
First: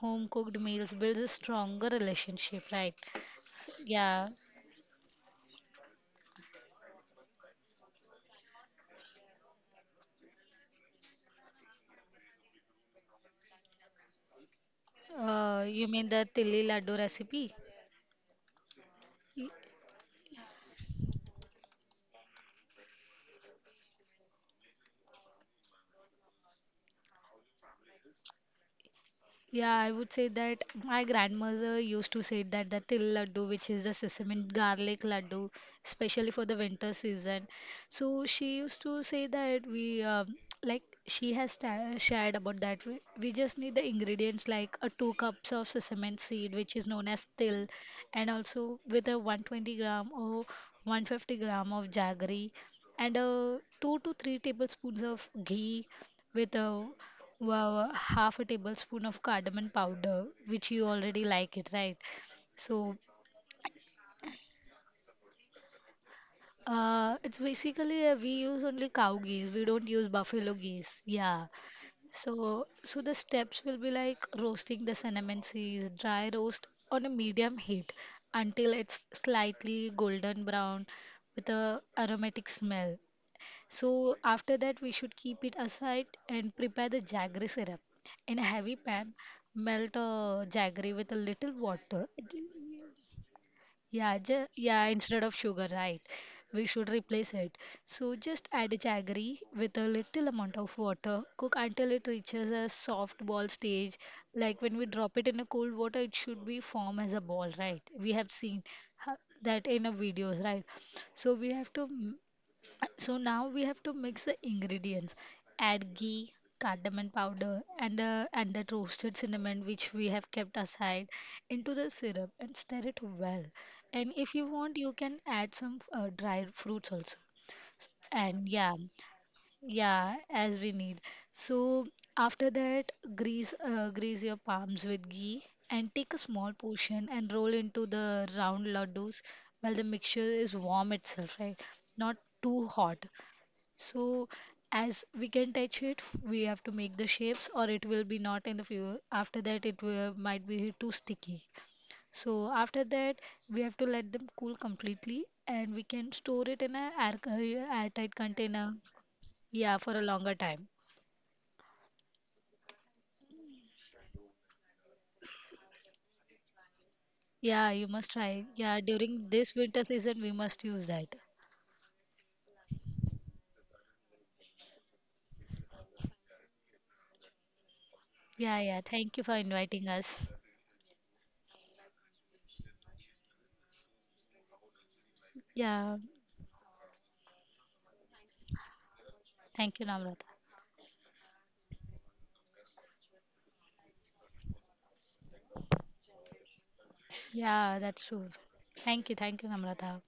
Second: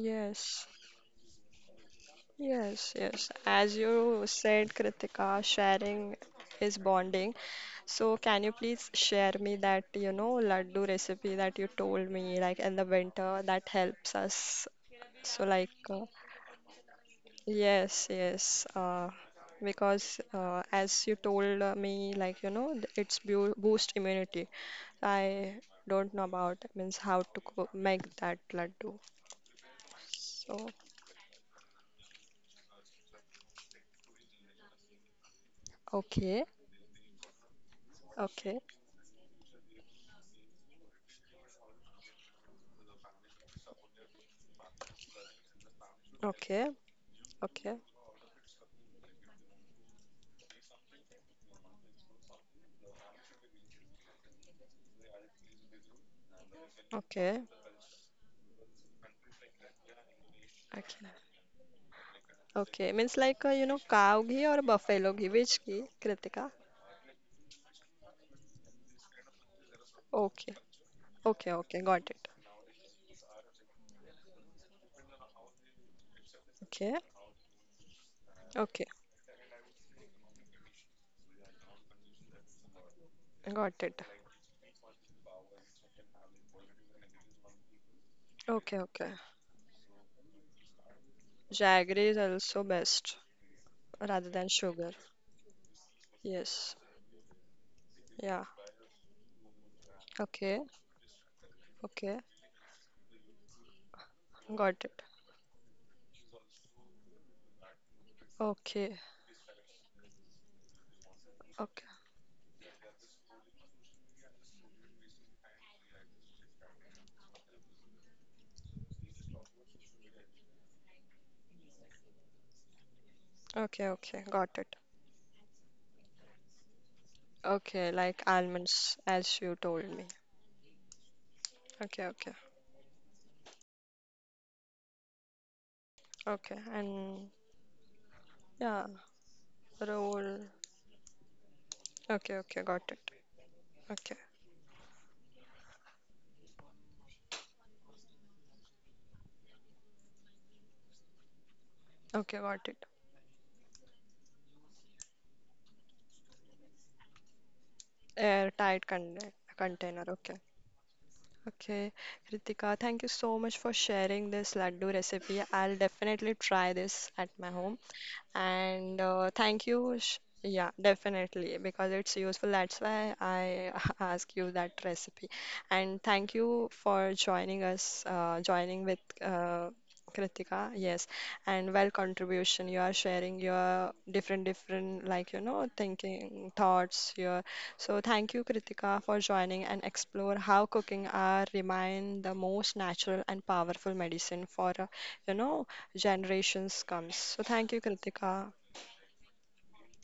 S2: Home cooked meals builds a stronger relationship,
S1: yes,
S2: right?
S1: yes. As you
S2: Yeah.
S1: said, Kritika, sharing is bonding. So, can you please share me that, you know, laddu recipe that you told me, like in the winter, that helps us. So, like,
S2: You mean the tilli laddu recipe?
S1: yes, yes. Because as you told me, like, you know, it's bu boost immunity. I don't know about means how to make that laddu.
S2: Yeah, I would say that
S1: So,
S2: my grandmother used to say that the til laddu, which is the sesame and garlic laddu, especially
S1: okay.
S2: for the winter season. So she
S1: Okay,
S2: used to say that we like she has shared about that. We just need the ingredients like a 2 cups of sesame seed,
S1: okay,
S2: which is known as til,
S1: okay,
S2: and also with a 120 gram or 150 gram of jaggery, and 2 to 3 tablespoons of ghee with a
S1: okay,
S2: half a tablespoon of cardamom powder, which you
S1: okay,
S2: already like it, right?
S1: okay.
S2: So,
S1: Means like you know cow ghee or buffalo ghee, which ghee, Kritika?
S2: it's basically we use only cow geese. We don't use
S1: Okay,
S2: buffalo geese. Yeah.
S1: okay, okay, got it.
S2: so, the steps will be like roasting the cinnamon seeds, dry roast
S1: Okay,
S2: on a medium heat until
S1: okay,
S2: it's slightly golden brown with a aromatic smell.
S1: got it.
S2: So after that, we should keep it aside and prepare the jaggery syrup. In a heavy
S1: Okay, okay.
S2: pan, melt jaggery with a little
S1: Jaggery
S2: water.
S1: is also best
S2: Yeah,
S1: rather than
S2: yeah,
S1: sugar.
S2: instead of sugar, right? We
S1: Yes,
S2: should replace it. So
S1: yeah.
S2: just add jaggery with a little amount
S1: Okay,
S2: of water. Cook until it
S1: okay,
S2: reaches a soft ball stage. Like when
S1: got
S2: we
S1: it.
S2: drop it in a cold water, it should be form as a ball, right? We have seen
S1: Okay,
S2: ha- that in a videos, right? So we have
S1: okay,
S2: to so Now we have to mix the ingredients. Add ghee, cardamom powder, and that roasted cinnamon which we have kept aside into the syrup and stir it well.
S1: okay,
S2: And
S1: okay,
S2: if you
S1: got it.
S2: want, you can add some dried fruits also.
S1: Okay, like
S2: And yeah,
S1: almonds, as you told me.
S2: yeah, as we need. So
S1: Okay, okay,
S2: after that, grease your palms with ghee and take a small
S1: okay,
S2: portion
S1: and
S2: and roll into the round
S1: yeah,
S2: laddus while the mixture
S1: roll.
S2: is warm itself, right? Not
S1: Okay, okay,
S2: too
S1: got
S2: hot.
S1: it. Okay,
S2: So as we can touch it, we have to make the shapes or it will be not in the view. After that, it might be too sticky.
S1: okay,
S2: So
S1: got it.
S2: after that, we have to let them cool completely and we can store it in a airtight container.
S1: Airtight
S2: Yeah, for a
S1: container.
S2: longer
S1: Okay,
S2: time.
S1: okay. Kritika, thank you so much for sharing this laddu recipe. I'll definitely try this at my
S2: Yeah,
S1: home.
S2: you must try. Yeah,
S1: And
S2: during this
S1: thank you.
S2: winter season,
S1: Sh
S2: we must
S1: yeah,
S2: use that.
S1: definitely, because it's useful. That's why I ask you that recipe. And thank you for joining us,
S2: Yeah, yeah.
S1: joining with
S2: Thank you for inviting us.
S1: Kritika. Yes, and well contribution. You are sharing your like you know,
S2: Yeah,
S1: thinking, thoughts. Here. So thank you, Kritika, for joining
S2: thank
S1: and
S2: you, Namrata.
S1: explore how cooking are remain the most natural and powerful medicine for a, you know generations comes. So thank
S2: Yeah,
S1: you,
S2: that's true.
S1: Kritika,
S2: Thank you, Namrata.